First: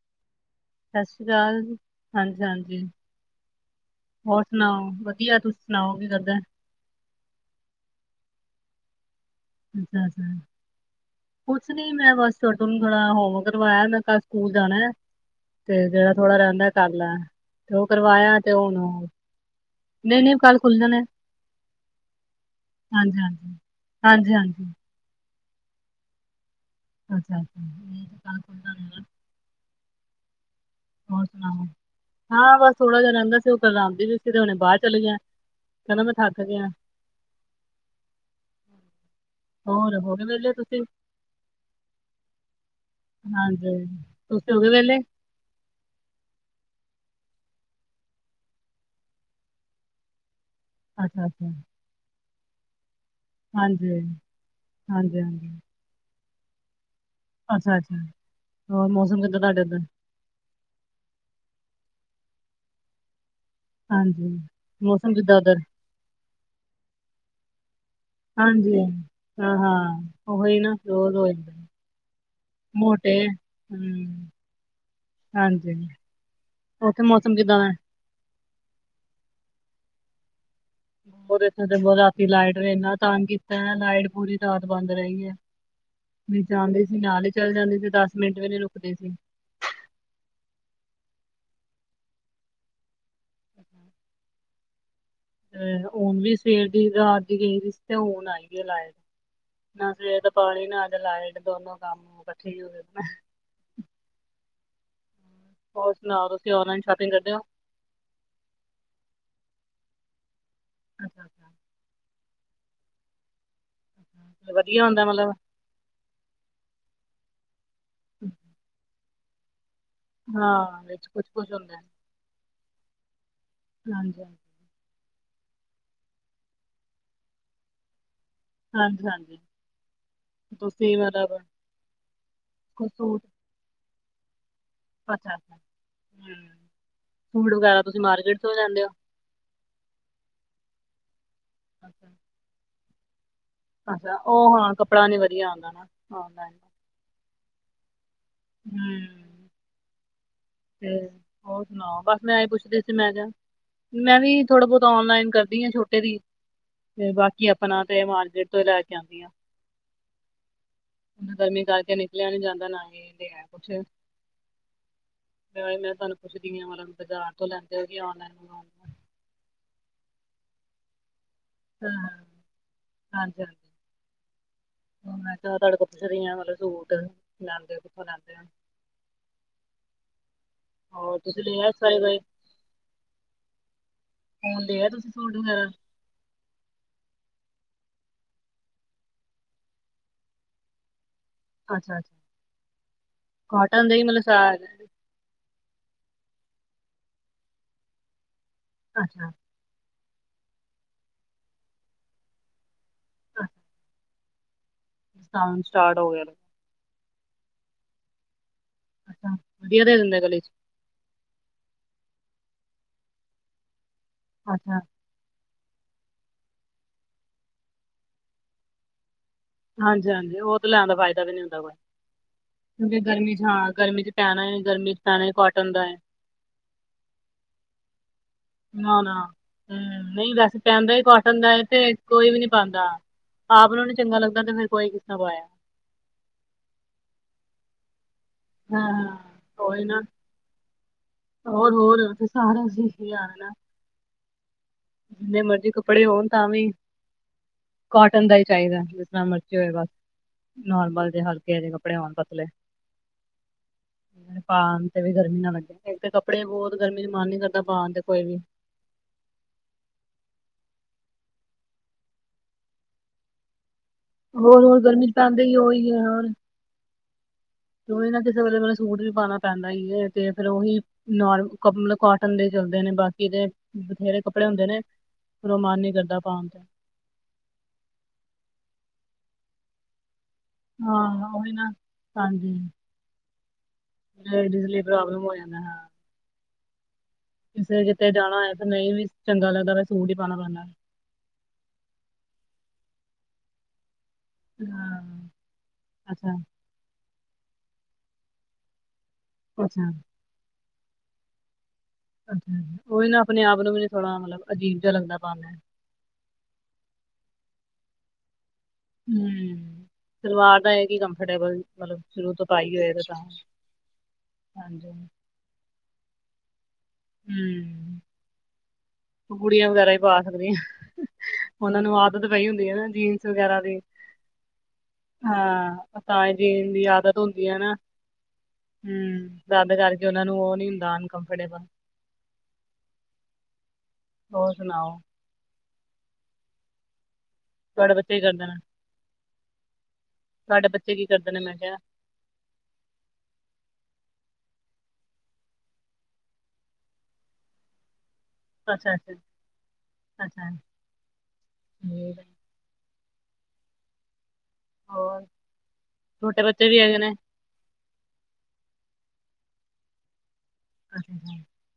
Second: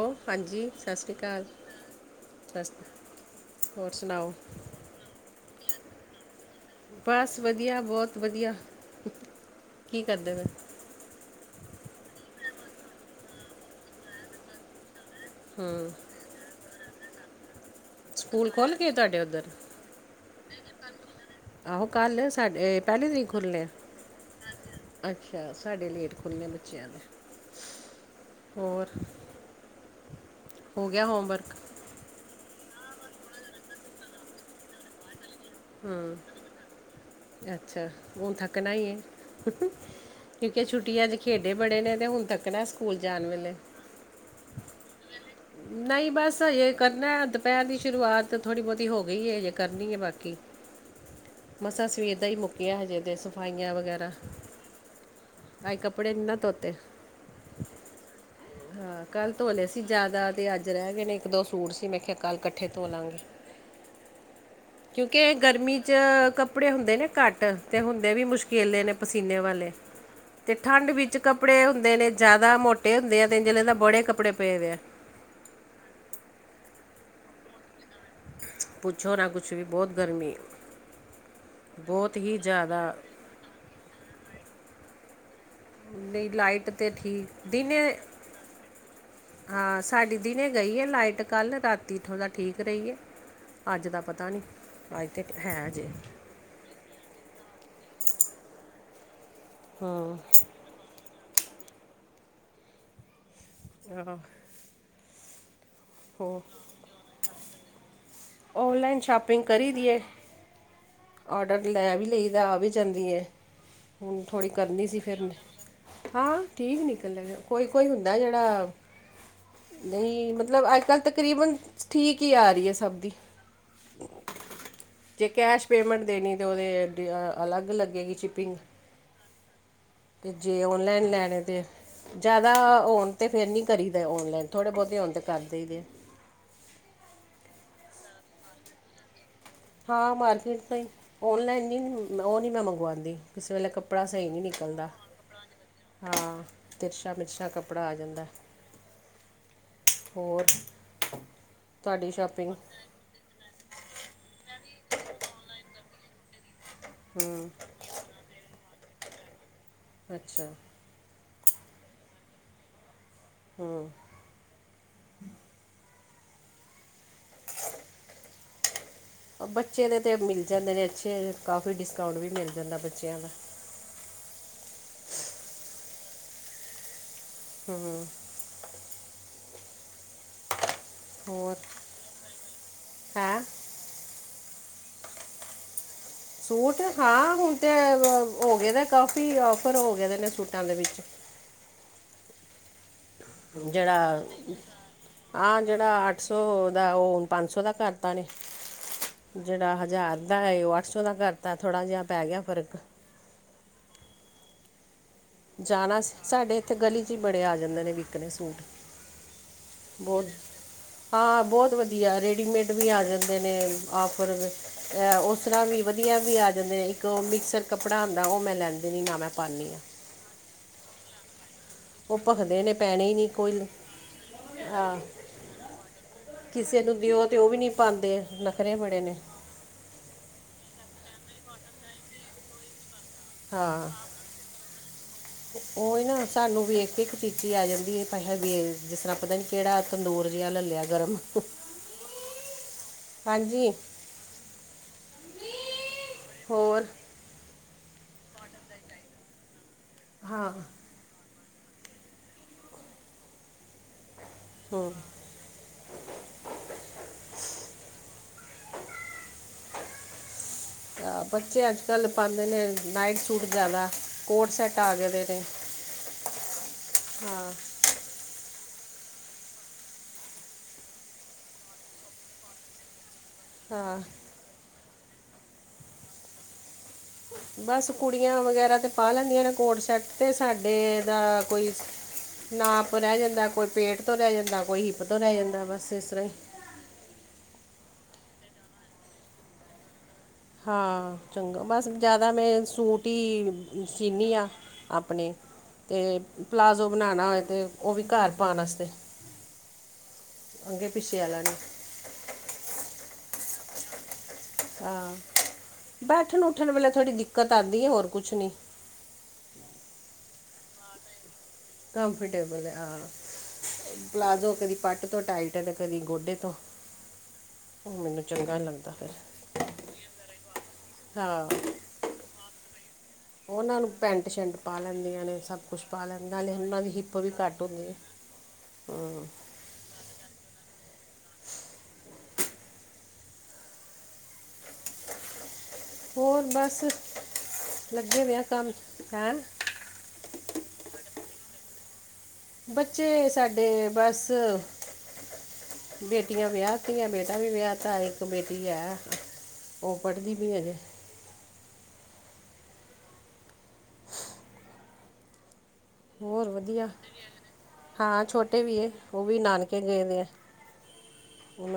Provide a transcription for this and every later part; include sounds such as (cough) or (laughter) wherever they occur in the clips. ਉਹ ਹਾਂਜੀ। ਸਤਿ ਸ਼੍ਰੀ ਅਕਾਲ ਹਾਂਜੀ, ਸਤਿ ਸ਼੍ਰੀ ਹਾਂਜੀ। ਅਕਾਲ। ਹੋਰ ਸੁਣਾਓ ਹੋਰ ਸੁਣਾਓ, ਵਧੀਆ ਤੁਸੀ ਸੁਣਾਓ ਕੀ ਕਰਦਾ। ਬਸ ਵਧੀਆ ਬੋਤ ਵਧੀਆ। ਕੀ ਕਰਦੇ ਪਏ (unintelligible) ਕੁਛ ਨੀ ਮੈਂ ਬਸ ਉਹਨੂੰ ਨੂੰ ਥੋੜ੍ਹਾ ਹੋਮਵਰਕ ਕਰਵਾਇਆ ਮੈਂ ਕੱਲ ਸਕੂਲ ਜਾਣਾ। ਤੇ ਹੂੰ ਜੇਹੜਾ ਥੋੜਾ ਰਹਿੰਦਾ ਐ ਕਰ ਲੈ। ਤੇ ਓ ਕਰਵਾਇਆ ਸਕੂਲ ਤੇ ਖੁੱਲ ਹੁਣ ਗਏ ਤੁਹਾਡੇ ਉੱਧਰ ਨਈ ਨਈ, ਕੱਲ੍ਹ ਖੁੱਲ ਜਾਣੇ। ਆਹੋ ਕੱਲ੍ਹ ਸਾਡੇ ਪਹਿਲੀ ਹਾਂਜੀ ਤਰੀਕ ਹਾਂਜੀ ਖੁੱਲ੍ਹਣੇ। ਹਾਂਜੀ ਹਾਂਜੀ। ਅੱਛਾ, ਸਾਡੇ ਲੇਟ ਖੁੱਲਣੇ ਨੇ ਅੱਛਾ ਅੱਛਾ। ਹੋਰ ਹੋ ਗਿਆ ਹੋਰ ਹੋਮਵਰਕ? ਸੁਣਾਓ ਹਾਂ ਬਸ ਥੋੜਾ ਜਾ ਰਹਿੰਦਾ ਸੀ ਓ ਕਰਵਾਂਦੀ ਵੀ ਸੀ, ਤੇ ਹੁਣੇ ਬਾਰ ਚਲੇ ਗਿਆ, ਕਹਿੰਦਾ ਮੈਂ ਹੂੰ ਥੱਕ ਗਿਆ। ਅੱਛਾ, ਹੁਣ ਥੱਕਣਾ ਈ ਏ। ਹੋਰ ਹੋ ਗਏ ਵਿਹਲੇ ਕਿਉਂਕਿ ਤੁਸੀਂ ਛੁੱਟੀਆਂ ਚ ਖੇਡੇ ਬੜੇ ਨੇ ਅਤੇ ਹੁਣ ਤੱਕ ਨਾ ਸਕੂਲ ਜਾਣ ਵੇਲੇ। ਤੁਸੀ ਹੋਗੇ ਵੇਲੇ। ਨਹੀਂ ਬਸ ਹਜੇ ਕਰਨਾ ਦੁਪਹਿਰ ਦੀ ਸ਼ੁਰੂਆਤ ਥੋੜ੍ਹੀ ਬਹੁਤੀ ਹੋ ਗਈ ਹੈ ਹਜੇ ਕਰਨੀ ਹੈ ਬਾਕੀ। ਅੱਛਾ-ਅੱਛਾ। ਮਸਾਂ ਸਵੇਰ ਦਾ ਹੀ ਮੁੱਕਿਆ ਹਜੇ ਤੇ, ਸਫਾਈਆਂ ਹਾਂਜੀ ਵਗੈਰਾ। ਹਾਂਜੀ ਹਾਂਜੀ ਮੈਂ ਕ ਕੱਪੜੇ ਨੀ ਨਾ ਧੋਤੇ, ਅੱਛਾ-ਅੱਛਾ, ਹੋਰ ਹਾਂ ਮੌਸਮ ਕੱਲ ਕਿੱਦਾਂ ਧੋ ਤੁਹਾਡੇ ਲੇ ਉੱਧਰ? ਸੀ ਜਾਦਾ। ਤੇ ਅੱਜ ਰਹਿ ਗਏ ਨੇ, ਇੱਕ ਦੋ ਸੂਟ ਸੀ ਮੈਂ ਕਿਹਾ ਕੱਲ ਕੱਠੇ ਧੋ ਲਾਂਗੀ। ਹਾਂਜੀ, ਮੌਸਮ ਕਿਉਂਕਿ ਐ ਕਿੱਦਾਂ ਉੱਧਰ? ਗਰਮੀ ਚ ਕੱਪੜੇ ਹੁੰਦੇ ਨੇ ਘੱਟ। ਤੇ ਹੁੰਦੇ ਵੀ ਹਾਂਜੀ, ਮੁਸ਼ਕਿਲੇ ਨੇ ਪਸੀਨੇ ਵਾਲੇ, ਹਾਂ-ਹਾਂ, ਤੇ ਉਹੀ ਨਾ ਠੰਡ ਰੋਜ਼ ਵਿੱਚ ਹੋ ਜਾਂਦਾ। ਕੱਪੜੇ ਹੁੰਦੇ ਨੇ ਜਾਦਾ ਮੋਟੇ ਹੁੰਦੇ ਆ, ਤੇ ਜੇ ਲਗਦਾ ਬੜੇ ਹੂੰ, ਕੱਪੜੇ ਪਏ ਦੇ ਆ। ਹਾਂਜੀ, ਉੱਥੇ ਮੌਸਮ ਕਿੱਦਾਂ ਦਾ? ਪੁੱਛੋ ਨਾ ਕੁਛ ਵੀ ਬਹੁਤ ਗਰਮੀ ਹੈ। ਹੋਰ ਇਥੇ ਤੇ ਬਹੁਤ ਰਾਤੀ ਲਾਈਟ ਨੇ ਇੰਨਾ ਜ਼ਿਆਦਾ ਤੰਗ ਕੀਤਾ ਹੈ ਲਾਈਟ ਪੂਰੀ ਰਾਤ ਬੰਦ ਰਹੀ ਹੈ। ਨਹੀਂ ਤੁਸੀਂ ਲਾਈਟ ਜਾਣਦੇ ਤੇ ਸੀ ਨਾਲ ਹੀ ਠੀਕ ਚਲੇ ਜਾਂਦੇ, ਜੇ ਦਿਨੇ ਦਸ ਮਿੰਟ ਵੀ ਨੀ ਰੁਕਦੇ ਸੀ। ਹਾਂ ਸਾਡੀ ਦਿਨੇ ਗਈ ਏ ਲਾਈਟ। ਕੱਲ ਰਾਤੀ ਥੋੜਾ ਠੀਕ ਰਹੀ ਏ। ਅੱਜ ਦਾ ਪਤਾ ਨ੍ਹੀ। (inaudible) ਤੇ ਹੁਣ ਵੀ ਸਵੇਰ ਦੀ ਰਾਤ ਦੀ ਗਈ ਦੀ ਸੀ, ਤੇ ਹੁਣ ਆਈ ਏ, ਲਾਈਟ ਨਾ ਹਾਂ ਸਵੇਰ ਦਾ ਪਾਣੀ ਨਾ ਅਜ ਲਾਈਟ, ਦੋਨੋ ਕੰਮ ਇਕੱਠੇ ਹੀ ਹੋਏ (unintelligible) ਹੋਰ ਸੁਣਾਓ ਹੋ ਤੁਸੀਂ ਔਨਲਾਈਨ ਸ਼ੋਪਿੰਗ ਕਰਦੇ ਹੋ? ਔਨਲਾਈਨ ਸ਼ਾਪਿੰਗ ਕਰੀ ਦੀ ਹੈ। (unintelligible) ਆਡਰ ਲੈ ਵੀ ਲਈਦਾ, ਆ ਵੀ ਜਾਂਦੀ ਹੈ, ਹੁਣ ਥੋੜ੍ਹੀ ਵਧੀਆ ਕਰਨੀ ਸੀ ਹੁੰਦਾ ਫਿਰ ਮਤਲਬ ਮੈਂ ਹਾਂ, ਠੀਕ ਨਿਕਲਦਾ ਨੇ, ਕੋਈ-ਕੋਈ ਹੁੰਦਾ ਜਿਹੜਾ ਨਹੀਂ ਮਤਲਬ ਅੱਜ ਹਾਂ ਕੱਲ੍ਹ ਵਿੱਚ ਕੁਛ ਕੁਛ ਤਕਰੀਬਨ ਹੁੰਦਾ ਠੀਕ ਹੀ ਆ ਰਹੀ ਹੈ ਸਭ ਦੀ। ਹਾਂਜੀ-ਹਾਂਜੀ। ਜੇ ਕੈਸ਼ ਪੇਮੈਂਟ ਦੇਣੀ, ਤਾਂ ਉਹਦੇ ਅਲੱਗ ਲੱਗੇਗੀ ਚਿਪਿੰਗ। ਹਾਂਜੀ -ਹਾਂਜੀ ਜੇ ਤੁਸੀਂ ਔਨਲਾਈਨ ਮਤਲਬ ਲੈਣੇ ਤੇ, ਜ਼ਿਆਦਾ ਕੋਈ ਹੋਣ ਸੂਟ ਤੇ ਫੇਰ ਨਹੀਂ ਕਰੀਦੇ ਔਨਲਾਈਨ ਥੋੜੇ ਬਹੁਤੇ ਹੋਣ, ਤੇ ਕਰ ਦੇਈ ਦੇ ਐ ਹੂ, ਸੂਟ ਵਗੈਰਾ ਤੁਸੀਂ ਮਾਰਕੀਟ ਤੋਂ ਲੈਦੇ ਹੋ। ਹਾਂ ਮਾਰਕੀਟ ਤੋਂ ਹੀ, ਔਨਲਾਈਨ ਅੱਛਾ ਨਹੀਂ ਉਹ ਨਹੀਂ ਮੈਂ ਮੰਗਵਾਉਂਦੀ। ਕਿਸੇ ਵੇਲੇ ਕੱਪੜਾ ਅੱਛਾ, ਸਹੀ ਨਹੀਂ ਉਹ ਹਾਂ ਨਿਕਲਦਾ ਕੱਪੜਾ ਨੀ ਵਧੀਆ ਆਉਂਦਾ ਨਾ ਔਨਲਾਈਨ ਤਿਰਸ਼ਾ-ਮਿਰਸ਼ਾ ਕੱਪੜਾ ਆ ਜਾਂਦਾ। ਹੂੰ (unintelligible) ਹੋਰ। ਤੇ ਹੋਰ ਸੁਣਾਓ, ਤੁਹਾਡੀ ਬਸ ਮੈਂ ਇਹ ਸ਼ਾਪਿੰਗ ਪੁੱਛਦੀ ਸੀ ਤੇ ਮੈਂ, ਮੈਂ ਵੀ ਥੋੜਾ ਬਹੁਤ ਆਨਲਾਈਨ ਕਰਦੀ ਆ ਛੋਟੇ ਦੀ। ਤੇ ਬਾਕੀ ਹੂੰ ਆਪਣਾ ਤੇ, ਮਾਰਕਟ ਤੋਂ ਲੈ ਕੇ ਆਉਂਦੀ ਆ। ਅੱਛਾ ਗਰਮੀ ਕਰਕੇ ਨਿਕਲਿਆ ਨੀ ਜਾਂਦਾ ਨਾ ਇਹ ਲਿਆ ਕੁੱਛ। ਹੂੰ ਮੈਂ ਤੁਹਾਨੂੰ ਪੁੱਛਦੀ ਹਾਂ, ਮਤਲਬ ਬਾਜ਼ਾਰ ਤੋਂ ਲੈਂਦੇ ਹੋ ਨ ਬੱਚੇ ਦੇ ਤੇ ਮਿਲ ਜਾਂਦੇ ਨੇ ਅੱਛੇ, ਕਾਫੀ ਹਾਂ ਡਿਸਕਾਊਂਟ ਵੀ ਮਿਲ ਜਾਂਦਾ ਬੱਚਿਆਂ ਦਾ। ਹਾਂਜੀ ਹਾਂਜੀ ਮੈਂ ਚ ਤੁਹਾਡੇ ਕੋਲ ਪੁੱਛਦੀ ਹ ਮਤਲਬ ਸੂਟ, ਲੈਂਦੇ ਹੂੰ ਕਿੱਥੋਂ ਲੈਂਦੇ ਆ ਹੋਰ ਤੁਸੀਂ ਲੇਆ ਸਾਈ ਬਾਏ, ਹੈ ਹੁਣ ਲੇਯਾ ਤੁਸੀਂ ਸੂਟ ਵਗੈਰਾ। ਸੂਟ, ਹਾਂ ਹੁਣ ਤਾਂ ਹੋ ਗਏ ਦਾ ਕਾਫੀ ਔਫਰ ਹੋ ਗਏ ਦੇ ਨੇ ਸੂਟਾਂ ਦੇ ਵਿੱਚ ਅੱਛਾ-ਅੱਛਾ, ਕੋਟਨ ਦਾ ਹੀ ਮਤਲਬ ਸਾ। ਆਹ ਜਿਹੜਾ ਅੱਠ ਸੌ ਦਾ, ਉਹ ਪੰਜ ਸੌ ਦਾ ਕਰਤਾ ਨੇ। ਅੱਛਾ। ਜਿਹੜਾ ਹਜ਼ਾਰ ਦਾ ਹੈ ਉਹ ਅੱਠ ਸੌ ਦਾ ਕਰਤਾ, ਥੋੜ੍ਹਾ ਜਿਹਾ ਪੈ ਗਿਆ ਫ਼ਰਕ ਹਾਂਜੀ ਜਾਣਾ ਹੋ ਸੀ ਗਿਆ ਲੱਗਦਾ। ਸਾਡੇ ਇੱਥੇ ਗਲੀ 'ਚ ਬੜੇ ਆ ਜਾਂਦੇ ਨੇ ਵਿਕਣੇ ਸੂਟ, ਅੱਛਾ ਵਧੀਆ ਦੇ ਦਿੰਦੇ ਬਹੁਤ ਗਲੇ 'ਚ ਹਾਂ। ਬਹੁਤ ਵਧੀਆ ਰੈਡੀਮੇਡ ਵੀ ਆ ਜਾਂਦੇ ਨੇ ਆਫਰ ਅੱਛਾ ਉਸ। ਤਰ੍ਹਾਂ ਵੀ ਵਧੀਆ ਵੀ ਆ ਜਾਂਦੇ ਨੇ, ਇੱਕ ਉਹ ਮਿਕਸਰ ਕੱਪੜਾ ਹੁੰਦਾ ਉਹ ਮੈਂ ਲੈਂਦੀ ਨੀ ਨਾ ਮੈਂ ਪਾਉਂਦੀ ਆ ਹਾਂਜੀ ਹਾਂਜੀ, ਉਹ ਤੇ ਲੈਣ ਦਾ ਫਾਇਦਾ ਵੀ ਨੀ ਹੁੰਦਾ ਕੋ ਉਹ ਭਖਦੇ ਨੇ ਪੈਣੇ ਹੀ ਨਹੀਂ ਗਰਮੀ ਚ ਕੋਈ ਹਾਂ ਗਰਮੀ ਚ ਪੈਣਾ, ਗਰਮੀ ਅਹ, ਚ' ਪੈਣਾ ਹੈ ਕੋਟਨ ਦਾ ਹੈ। ਕਿਸੇ ਨੂੰ ਦਿਓ ਤੇ ਉਹ ਵੀ ਨੀ ਪਾਉਂਦੇ। ਨਖਰੇ ਨਾ ਬੜੇ ਨਾ, ਨੇ ਨਹੀਂ ਵੈਸੇ ਪੈਂਦਾ ਹੀ ਕੋਟਨ ਦਾ ਤੇ ਕੋਈ ਵੀ ਨੀ ਪਾਦਾਂ ਆਪ ਨੂੰ ਨੇ ਚੰਗਾ ਲੱਗਦਾ ਤੇ, ਫਿਰ ਕੋਈ ਕਿੱਦਾ ਪਾਇਆ ਉਹਹੀ ਨਾ ਸਾਨੂੰ ਵੇਖ ਕੇ ਇੱਕ ਚੀਚੀ ਆ ਜਾਂਦੀ ਹੈ। ਹਾਂ (unintelligible) ਜਿਸ ਤਰ੍ਹਾਂ ਹਾਂ, ਪਤਾ ਨੀ ਕਿਹੜਾ ਉਹੀ ਨਾ ਤੰਦੂਰ ਜਿਹਾ ਲੈ ਲਿਆ ਗਰਮ। ਹੋਰ-ਹੋਰ ਸਾਰਾ ਸੀ ਯਾਰ ਨਾ ਹਾਂਜੀ ਜਿੰਨੇ ਮਰਜੀ ਕੱਪੜੇ ਹੋਣ ਤਾਂ ਵੀ ਹੋਰ ਕੋਟਨ ਦਾ ਹੀ ਚਾਹੀਦਾ, ਜਿਤਨਾ ਮਰਜ਼ੀ ਹੋਵੇ ਬਸ। ਹਾਂ ਨੋਰਮਲ ਦੇ ਹਲਕੇ ਜੇ ਕੱਪੜੇ ਹੋਣ ਪਤਲੇ ਪਾਉਣ ਹੂੰ ਤੇ ਵੀ ਗਰਮੀ ਨਾ ਲੱਗੇ, ਤੇ ਕੱਪੜੇ ਬਹੁਤ ਗਰਮੀ ਚ ਮਨ ਨੀ ਕਰਦਾ ਪਾਉਣ ਤੇ ਕੋਈ ਵੀ। ਆਹ, ਬੱਚੇ ਅੱਜ ਕੱਲ੍ਹ ਪਾਉਂਦੇ ਨੇ ਨਾਈਟ ਸੂਟ ਜਿਆਦਾ। ਹੋਰ - ਹੋਰ ਗਰਮੀ ਚ ਪੈਂਦਾ ਹੀ ਉਹੀ ਹੈ ਹੋਰ ਹਾਂ ਤੇ ਉਹੀ ਨਾ, ਕਿਸੇ ਵੇਲੇ ਮੈਨੂੰ ਸੂਟ ਵੀ ਪਾਉਣਾ ਪੈਂਦਾ ਹੀ ਹੈ ਤੇ ਫੇਰ ਉਹੀ ਨੋਰਮਲ, ਮਤਲਬ ਕੋਟਨ ਦੇ ਚਲਦੇ ਨੇ, ਬਾਕੀ ਦੇ ਹਾਂ ਬਥੇਰੇ ਕੱਪੜੇ ਹੁੰਦੇ ਨੇੰ, ਮਨ ਨ ਕਰਦਾ ਪਾਉਣ ਤੇ। ਬਸ ਕੁੜੀਆਂ ਵਗੈਰਾ ਤੇ ਪਾ ਲੈਂਦੀਆਂ ਨੇ ਕੋਡ ਸੈਟ ਅਤੇ ਸਾਡੇ ਦਾ ਹਾਂ ਉਹੀ ਨਾ ਕੋਈ ਹਾਂਜੀ ਨਾਪ ਰਹਿ ਜਾਂਦਾ, ਕੋਈ ਪੇਟ ਤੋਂ ਰਹਿ ਜਾਂਦਾ, ਲੇਡੀਜ਼ ਲਈ ਕੋਈ ਹਿੱਪ ਤੋਂ ਪ੍ਰੋਬਲਮ ਰਹਿ ਹੋ ਜਾਂਦਾ ਬਸ ਇਸ ਤਰ੍ਹਾਂ ਹੀ ਤੇ ਕਿਤੇ ਜਾਣਾ ਤੇ ਨਹੀਂ ਵੀ ਚੰਗਾ ਲੱਗਦਾ, ਫੇਰ ਸੂਟ ਹੀ ਪਾਉਣਾ ਪੈਂਦਾ ਹਾਂ ਚੰਗਾ, ਬਸ ਜ਼ਿਆਦਾ ਮੈਂ ਸੂਟ ਹੀ ਸੀਂਦੀ ਹਾਂ। ਆਪਣੇ, ਤੇ ਅੱਛਾ ਪਲਾਜ਼ੋ ਬਣਾਉਣਾ ਹੋਏ ਤੇ ਉਹ ਵੀ ਘਰ ਪਾਉਣ ਵਾਸਤੇ। ਅੱਛਾ। ਅੱਗੇ ਪਿੱਛੇ ਵਾਲਾ ਨੇ ਅੱਛਾ, ਉਹੀ ਨਾ ਆਪਣੇ ਆਪ ਨੂੰ ਵੀ ਥੋੜਾ ਮਤਲਬ ਅਜੀਬ ਜਿਹਾ ਹਾਂ ਲਗਦਾ ਪਾਕੇ। ਬੈਠਣ ਉੱਠਣ ਵੇਲੇ ਥੋੜ੍ਹੀ ਦਿੱਕਤ ਆਉਂਦੀ ਹੈ, ਹੋਰ ਕੁਛ ਨੀ। ਹਮ। ਸਲਵਾਰ ਦਾ ਹੈਗੀ ਕੰਫਰਟੇਬਲ। ਮਤਲਬ ਸ਼ੁਰੂ ਤੋਂ ਕੰਫਰਟੇਬਲ ਹੈ ਪਾਈ ਹੋਏ ਹਾਂ। ਤੇ ਤਾਂ ਪਲਾਜ਼ੋ ਕਦੀ ਹਾਂਜੀ ਪੱਟ ਤੋਂ ਟਾਈਟ ਹੈ ਤੇ ਕਦੀ ਗੋਡੇ ਤੋਂ। ਹਮ ਮੈਨੂੰ ਚੰਗਾ ਨੀ ਲੱਗਦਾ ਫਿਰ ਕੁੜੀਆਂ ਵਗੈਰਾ ਹੀ ਪਾ ਸਕਦੀਆਂ, ਹਾਂ ਉਹਨਾਂ ਨੂੰ ਆਦਤ ਪਈ ਹੁੰਦੀ ਹੈ ਨਾ ਜੀਨ ਵਗੈਰਾ ਦੀ ਉਹਨਾਂ ਨੂੰ ਪੈਂਟ ਸ਼ਰਟ ਪਾ ਲੈਂਦੀਆਂ ਨੇ ਸਭ ਕੁਛ ਹਾਂ। ਪਾ ਤਾਂ ਲੈਂਦੀਆਂ ਹੀ ਨਾਲੇ ਜੀਣ ਉਹਨਾਂ ਦੀ ਹਿੱਪ ਆਦਤ ਵੀ ਹੁੰਦੀ ਹੈ ਘੱਟ ਨਾ। ਤਦ ਕਰਕੇ ਉਹਨਾਂ ਨੂੰ, ਉਹ ਨਹੀਂ ਹੁੰਦਾ ਅਨਕਮਫਟੇਬਲ। ਹੋਰ ਸੁਣਾਓ? ਹੋਰ ਬਸ, ਤੁਹਾਡੇ ਬੱਚੇ ਕੀ ਲੱਗੇ ਪਏ ਕਰਦੇ ਨੇ ਕੰਮ, ਹੈਂ। ਤੁਹਾਡੇ ਬੱਚੇ ਕੀ ਕਰਦੇ ਨੇ ਮੈਂ ਕਿਹਾ। ਬੱਚੇ ਸਾਡੇ ਬਸ ਬੇਟੀਆਂ ਵਿਆਹ ਤਿਆਂ, ਬੇਟਾ ਵੀ ਵਿਆਹ ਤਾ ਏ। ਇਕ ਬੇਟੀ ਅੱਛਾ ਹੈ, ਅੱਛਾ ਉਹ ਪੜ੍ਹਦੀ ਪਈ ਹੈ ਹਜੇ। ਫੇਰ। ਹੋਰ ਹੋਰ ਵਧੀਆ, ਹਾਂ ਛੋਟੇ ਵੀ ਉਹ ਵੀ ਨਾਨਕੇ ਗਏ ਦੇ ਨੇ, ਹੁਣ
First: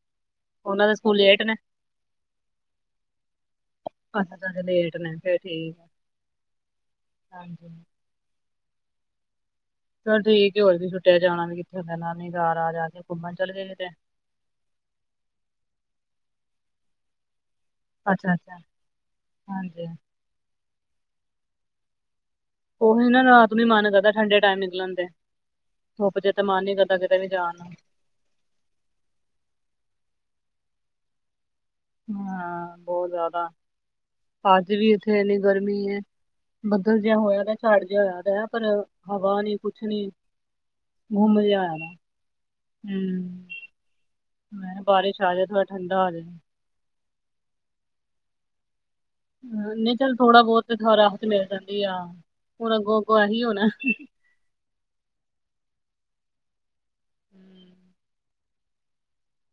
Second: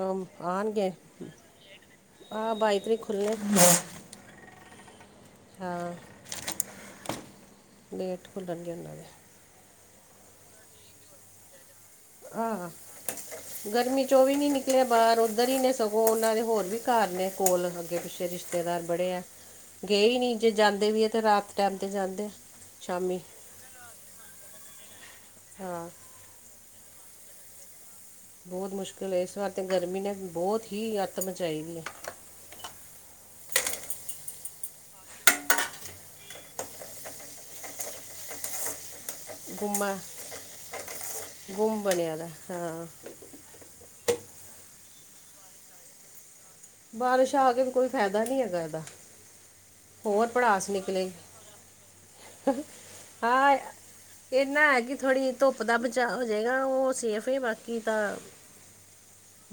ਉਹਨਾਂ ਆਉਣਗੇ, ਦੇ ਸਕੂਲ ਲੇਟ ਨੇ ਆਹ ਬਾਈ ਤਰੀਕ ਖੁੱਲੇ ਲੇਟ ਨੇ ਫੇਰ ਠੀਕ ਆ ਹ ਖੂਲਣ ਨਹੀਂ ਹਨਾਂ ਦੇ ਚੱਲ ਠੀਕ ਹੋਰ ਵੀ ਛੁਟੀਆ ਜਾਣਾ ਵੀ ਕਿੱਥੇ ਹੁੰਦਾ, ਨਾਨੀ ਘਰ ਆ ਜਾ ਕੇ, ਘੁੰਮਣ ਚੱਲ ਗਏ ਵਿੱਚੋਂ ਵੀ ਨੀ ਨਿਕਲਿਆ ਬਾਹਰ, ਉੱਧਰ ਹੀ ਨੇ ਸਗੋਂ ਉਹਨਾਂ ਦੇ ਹੋਰ ਵੀ, ਘਰ ਨੇ ਕੋਲ ਅੱਗੇ -ਪਿੱਛੇ ਅੱਛਾ ਅੱਛਾ ਰਿਸ਼ਤੇਦਾਰ ਬੜੇ ਹੈ, ਹਾਂਜੀ ਗਏ ਹੀ ਨੀ ਜੇ ਜਾਂਦੇ ਵੀ ਹੈ ਤੇ ਰਾਤ ਟਇਮ, ਤੇ ਜਾਂਦੇ ਆ। ਉਹੀ ਸ਼ਾਮੀ ਨਾ, ਰਾਤ ਨੂੰ ਮਨ ਕਰਦਾ ਠੰਡੇ ਟਾਈਮ ਨਿਕਲਣ ਦੇ ਹਾਂ ਅਜੇ ਤਾਂ ਮਨ ਨੀ ਕਰਦਾ ਕਿਤੇ ਵੀ ਜਾਣ ਨੂੰ। ਬਹੁਤ ਮੁਸ਼ਕਿਲ ਹੈ, ਇਸ ਵਾਰ ਤੇ ਗਰਮੀ ਨੇ ਬਹੁਤ, ਹੀ ਅੱਤ ਮਚਾਈ ਦੀ ਹੈ। ਹਾਂ ਬਹੁਤ ਜ਼ਿਆਦਾ। ਅੱਜ ਵੀ, ਇੱਥੇ ਇਨੀ ਗਰਮੀ ਹੈ, ਬੱਦਲ ਜਿਹਾ ਹੋਇਆ ਦਾ ਚੜ੍ਹ ਜਿਹਾ, ਹੋਇਆ ਦਾ ਪਰ ਹਵਾ ਨੀ, ਕੁਛ ਗੁੰਮਾ ਨੀ ਘੁੰਮ ਗੁੰਮ ਹਮ। ਬਣਿਆ ਦਾ ਹਾਂ ਬਾਰਿਸ਼ ਆ ਜਾਏ, ਥੋੜਾ ਠੰਡਾ ਆ ਜਾਏ। ਬਾਰਿਸ਼ ਆ ਕੇ ਵੀ, ਕੋਈ ਫਾਇਦਾ ਨਹੀਂ ਹੈਗਾ ਇਹਦਾ। ਨਹੀਂ ਚੱਲ ਹੋਰ ਥੋੜਾ ਪੜਾਸ -ਬਹੁਤ ਨਿਕਲੇਗੀ ਰਾਹਤ ਮਿਲ ਜਾਂਦੀ ਆ, ਹੁਣ ਅੱਗੋਂ -ਅੱਗੋਂ ਇਹੀ ਹੋਣਾ ਇਹੰਨਾ ਹੈ ਕਿ ਥੋੜ੍ਹੀ ਧੁੱਪ ਦਾ ਬਚਾਅ ਹੋ ਜਾਏਗਾ ਉਹ ਸੇਫ ਹੀ ਬਾਕੀ ਤਾਂ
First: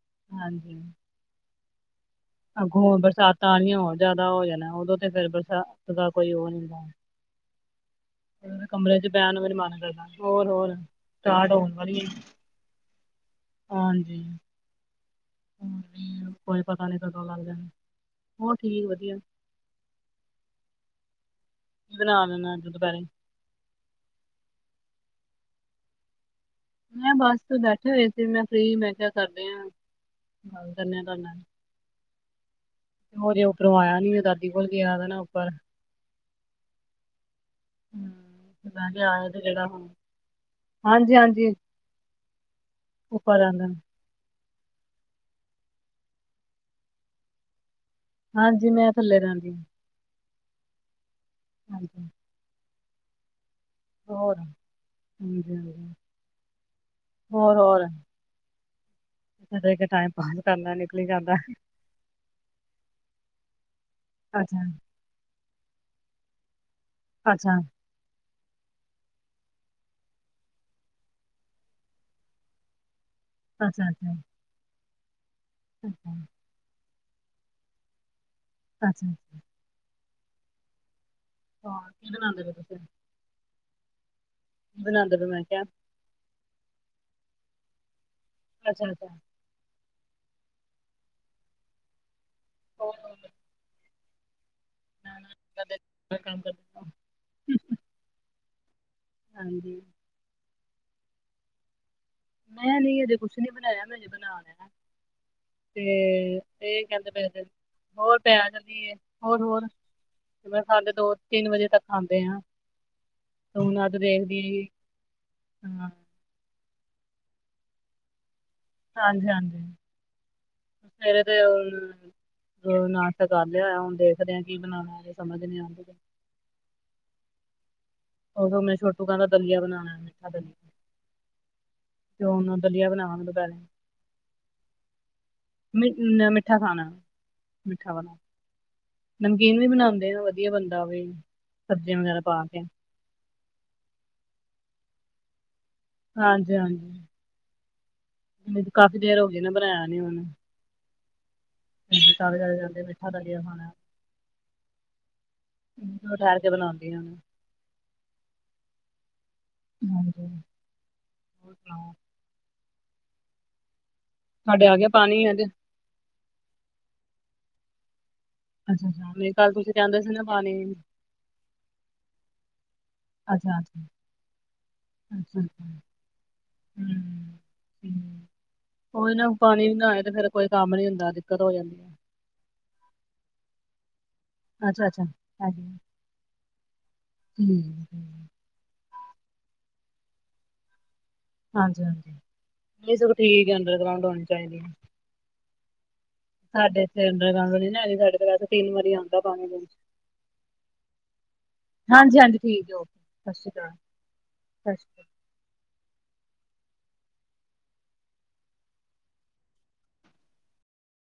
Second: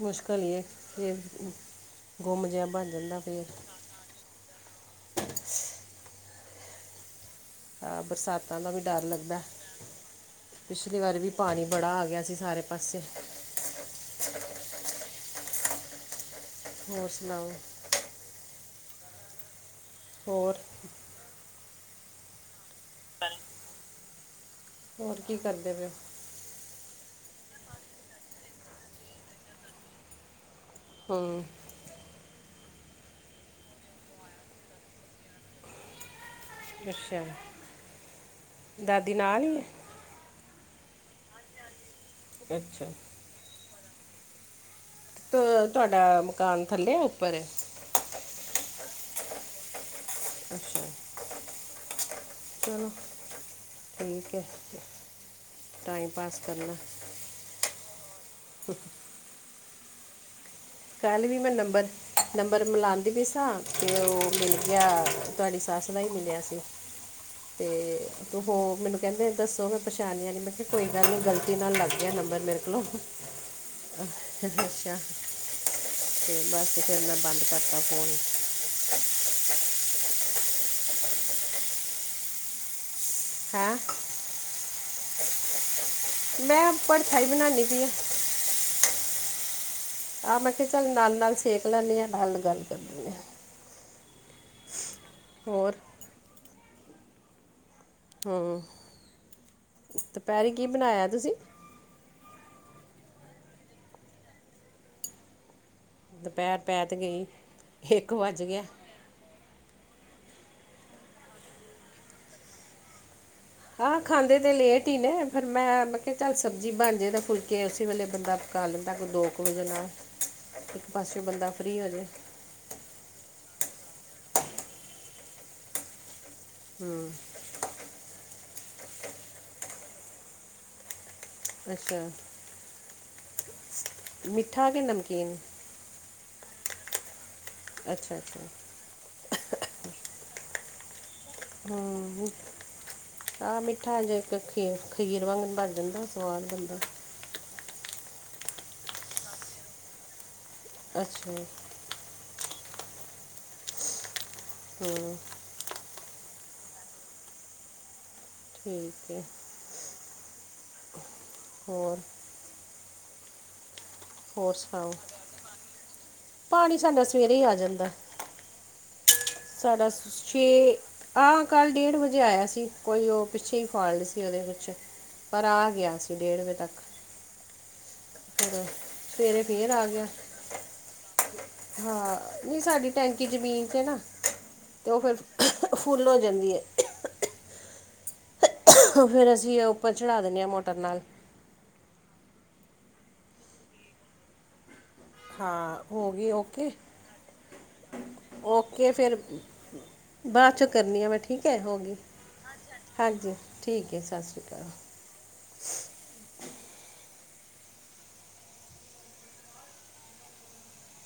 ਮੁਸ਼ਕਿਲ ਹੀ ਹੈ ਹਾਂਜੀ ਕਿ। (unintelligible) (unintelligible) (unintelligible) (unintelligible) (unintelligible) (unintelligible) (unintelligible) ਅੱਗੋਂ ਬਰਸਾਤਾਂ ਆਣੀਆਂ ਹੋਰ ਜਿਆਦਾ ਹੋ ਜਾਣਾ, ਉਦੋਂ ਤੇ ਫਿਰ ਬਰਸਾਤ ਦਾ ਕੋਈ ਉਹ ਨੀ ਹੁੰਦਾ ਹਾਂ ਬਰਸਾਤਾਂ ਦਾ ਵੀ ਡਰ ਚ ਬਹਿਣ ਲੱਗਦਾ, ਨੂੰ ਵੀ ਨੀ ਮਨ ਕਰਦਾ ਹੋਰ ਹੋਰ ਪਿਛਲੀ ਵਾਰੀ ਵੀ ਸਟਾਰਟ ਪਾਣੀ ਹੋਣ ਬੜਾ ਆ ਵਾਲੀ ਗਿਆ ਸੀ ਸਾਰੇ (inaudible) (inaudible) ਹਾਂਜੀ, ਕੋਈ ਪਤਾ ਨੀ ਹੋਰ ਕਦੋਂ ਲੱਗ ਸੁਣਾਓ ਜਾਨਾ ਹੋਰ ਠੀਕ ਵਧੀਆ ਹੋਰ? ਬਨਾ ਦੇਣਾ, ਅਜ ਦੁਪਹਿਰੇ ਪਰ ਹੋਰ ਕੀ ਕਰਦੇ ਪਏ? ਮੈਂ, ਬਸ ਤੇ ਬੈਠੀ ਹੋਏ ਸੀ, ਮੈਂ ਫਰੀ ਮੈਂ ਕਿਹਾ ਕਰਦੇ ਆ ਹੂੰ ਉਹ, ਹਜੇ ਉੱਪਰੋਂ ਆਇਆ ਨੀ, ਓਹ ਦਾਦੀ ਕੋਲ ਗਿਆ ਨਾ ਉੱਪਰ। ਅੱਛਾ ਹਮ ਤੇ ਮੈਂ ਵੀ ਦਾਦੀ ਆਇਆ ਤੇ ਨਾਲ ਹੀ ਜਿਹੜਾ ਹੈ ਹੁਣ, ਹਾਂਜੀ, ਹਾਂਜੀ। ਅੱਛਾ। ਉਪਰ ਆਂਦੇ ਤੇ ਤੁਹਾਡਾ, ਮਕਾਨ ਥੱਲੇ, ਏ ਉੱਪਰ ਏ ਹਾਂਜੀ, ਮੈਂ ਥੱਲੇ ਰਹਿੰਦੀ ਹਾਂ। ਅੱਛਾ (inaudible) ਹਮ। (inaudible) ਚਲੋ ਠੀਕ ਹੋਰ ਹੈ, ਹਾਂਜੀ-ਹਾਂਜੀ ਟਾਈਮ ਪਾਸ ਕਰਨਾ ਹ ਖੜੇ ਹੋ ਕੇ, ਟਾਈਮ ਪਾਸ ਕਰਨ ਲੈ ਕੱਲ੍ਹ ਵੀ ਮੈਂ ਨੰਬਰ, ਨੰਬਰ ਮਿਲਉਂਦੀ ਪਈ ਸਾਂ, ਤੇ ਉਹ ਮਿਲ ਗਿਆ ਤੁਹਾਡੀ ਸੱਸ ਦਾ ਹੀ ਮਿਲਿਆ ਸੀ। ਅੱਛਾ-ਅੱਛਾ, ਤੇ ਉ ਹੋ ਮੈਨੂੰ ਕਹਿੰਦੇ ਦਸੋ, ਮੈਂ ਪਛਾਣਆ ਨਹੀਂ, ਮੈਂ ਕਿਹਾ ਕੋਈ ਗੱਲ ਨਹੀਂ, ਗਲਤੀ ਨਾਲ ਲੱਗ ਗਿਆ ਨੰਬਰ ਮੇਰੇ ਕੋਲੋਂ (inaudible) ਅੱਛਾ ਤੇ ਬਸ ਫਿਰ ਮੈਂ, ਬੰਦ ਕਰਤਾ ਫੋਨ (unintelligible) (inaudible) ਹਾਂ, ਕਿ ਬਣਾਦੇ ਪਏ ਤੁਸੀ? ਹੈਂ। ਬਣਾਂਦੇ ਮੈਂ ਕਿਹਾ। ਮੈਂ ਭਰਥਾ ਹੀ ਬਣਾਨੀ ਪਈ ਆ। ਅੱਛਾ ਰੁਕੋ ਆਹ ਮੈਂ ਕਿਹਾ ਚੱਲ ਨਾਲ-ਨਾਲ ਸੇਕ ਲੈਂਣੀ ਹਾਂ ਨਾਲ-ਨਾਲ ਗੱਲ ਹੋਰ ਕਰਨੀ ਆਂ। ਹੋਰ ਹੋਰ (unintelligible) ਹੂੰ ਹਾਂਜੀ ਦੁਪਹਿਰੀ ਕੀ ਬਣਾਇਆ ਤੁਸੀਂ ਮੈਂ ਨਹੀਂ ਹਜੇ ਕੁਛ ਨੀ ਬਣਾਇਆ ਮੈਂ ਅਜੇ ਬਣਾ ਲੈਣਾ ਤੇ ਦੁਪਹਿਰ ਇਹ ਪੈ ਤੇ ਕਹਿੰਦੇ ਪਏ ਗਈ ਨੇ ਇੱਕ ਹੋਰ ਪੈ ਵੱਜ ਗਿਆ ਚਲੀਏ ਹੋਰ-ਹੋਰ ਮੈਂ ਸਾਡੇ ਦੋ ਤਿੰਨ ਵਜੇ ਤੱਕ ਖਾਂਦੇ ਆ। ਹਾਂ ਖਾਂਦੇ ਤੇ ਲੇਟ ਹੀ ਨੇ ਫਿਰ ਮੈਂ ਹਾਂ ਚੱਲ ਸਬਜ਼ੀ ਬਣ ਜਾਏ ਤਾਂ ਫੁਲਕੇ ਉਸੇ ਵੇਲੇ ਬੰਦਾ ਪਕਾ ਲੈਂਦਾ ਕੋਈ ਦੋ ਕੁ ਹਾਂਜੀ-ਹਾਂਜੀ ਵਜੇ ਨਾਲ ਇੱਕ ਸਵੇਰੇ ਪਾਸਿਓ ਤੇ ਬੰਦਾ ਫ੍ਰੀ ਹੋ ਜੇ ਨਾਸ਼ਤਾ ਕਰ ਲਿਆ ਹੋਇਆ ਹੁਣ ਦੇਖਦੇ ਆ ਕੀ ਬਨਾਉਣਾ ਸਮਝ ਨਈ ਆਂਦੀ ਪਈ। ਹੂੰ ਉਦੋ ਮੇ ਛੋਟੂ ਕਹਿੰਦਾ ਦਲੀਆ ਬਣਾਉਣਾ ਮਿੱਠਾ ਦਲੀ ਅੱਛਾ ਤੇ ਹੁਣ ਦਲੀਆ ਬਣਾਵਾਂਗੇ। ਦੁਪਹਿਰੇ ਮਿੱਠਾ ਕੇ ਨਮਕੀਨ ਮ ਮਿੱਠਾ ਖਾਣਾ ਮਿੱਠਾ ਵਾਲਾ ਅੱਛਾ-ਅੱਛਾ ਨਮਕੀਨ ਵੀ ਬਣਾਂਦੇ ਆਂ ਵਧੀਆ ਬਣਦਾ ਓ ਵੀ ਸਬਜ਼ੀਆਂ ਵਗੈਰਾ ਪਾ ਕੇ ਆਹ ਮਿੱਠਾ ਇਂਜ ਇੱਕ ਖੀ ਖੀਰ ਵਾਂਗ ਬਨ ਜਾਂਦਾ ਸਵਾਦ ਬਣਦਾ। ਹਾਂਜੀ-ਹਾਂਜੀ ਕਾਫ਼ੀ ਦੇਰ ਹੋ ਗਈ ਨਾ ਬਣਾਇਆ ਨੀ ਉਹਨੂੰ ਅੱਛਾ ਜੀ। (unintelligible) ਮਿੱਠਾ ਦਲੀਆ ਖਾਣਾ ਹੂੰ ਮੈਂ ਕਿਹਾ ਠੈਰ ਕੇ ਬਣਾਂਦੀ ਆਂ। ਠੀਕ ਏ। ਹਾਂਜੀ ਹੋਰ ਹੋਰ ਤੁਹਾਡੇ ਆ ਗਿਆ ਸੁਣਾਓ ਪਾਣੀ ਅੱਜ ਪਾਣੀ ਸਾਡਾ ਸਵੇਰੇ ਆ ਜਾਂਦਾ। ਅੱਛਾ-ਅੱਛਾ ਨਹੀਂ ਕਲ ਤੁਸੀਂ ਕਹਿਣਦੇ ਸੀ ਨਾ ਪਾਣੀ ਆਹੋ ਕੱਲ ਡੇਢ ਵਜੇ ਆਇਆ ਸੀ। ਕੋਈ ਉਹ ਪਿੱਛੇ ਹੀ ਅੱਛਾ-ਅੱਛਾ ਫਾਲਟ ਸੀ ਉਹਦੇ ਵਿੱਚ ਪਰ ਅੱਛਾ-ਅੱਛਾ ਆ ਗਿਆ ਸੀ ਡੇਢ ਵਜੇ ਤੱਕ ਹੂੰ (inaudible) ਸਵੇਰੇ ਫਿਰ ਆ ਗਿਆ ਕੋਈ ਕੰਮ ਨੀ ਹੁੰਦਾ ਦਿੱਕਤ ਹੋ ਜਾਂਦੀ ਹੈ ਹਾਂ ਨਹੀਂ ਸਾਡੀ ਟੈਂਕੀ ਜ਼ਮੀਨ ਤੇ ਨਾ ਅੱਛਾ ਤੇ ਉਹ ਅੱਛਾ ਫਿਰ ਫੁੱਲ ਹੋ ਜਾਂਦੀ ਹੈ। ਹੂੰ ਹੁਣ ਫਿਰ ਅਸੀਂ ਉੱਪਰ ਚੜ੍ਹਾ ਦਿੰਨੇ ਹਾਂ ਮੋਟਰ ਨਾਲ ਹਾਂਜੀ-ਹਾਂਜੀ ਨਹੀਂ ਸਗੋ ਠੀਕ ਹੈ ਅੰਡਰਗਰਾਊਂਡ ਹੋਣੀ ਚਾਹੀਦੀ ਹੈ। ਹਾਂ ਹੋ ਗਈ ਉਹ ਸਾਡੇ ਇਥੇੰ ਅੰਡਰਗਰਾਉਂਡ ਵਾਲੀ ਨਹੀ ਹੈਗੀ ਸਾਡੇ ਇਥੇ ਤਿੰਨ ਓਕੇ ਵਾਰੀ ਫਿਰ ਆਂਦਾ ਪਾਣੀ ਦਿਨ 'ਚ ਬਾਅਦ ਚੋਂ ਕਰਨੀ ਆ ਮੈਂ ਠੀਕ ਹੈ ਹੋ ਗਈ। ਹਾਂਜੀ ਹਾਂਜੀ ਠੀਕ ਹੈ ਓਕੇ ਸਤਿ ਹਾਂਜੀ ਸ਼੍ਰੀ ਅਕਾਲ ਠੀਕ ਹੈ ਸਤਿ ਸ਼੍ਰੀ ਅਕਾਲ।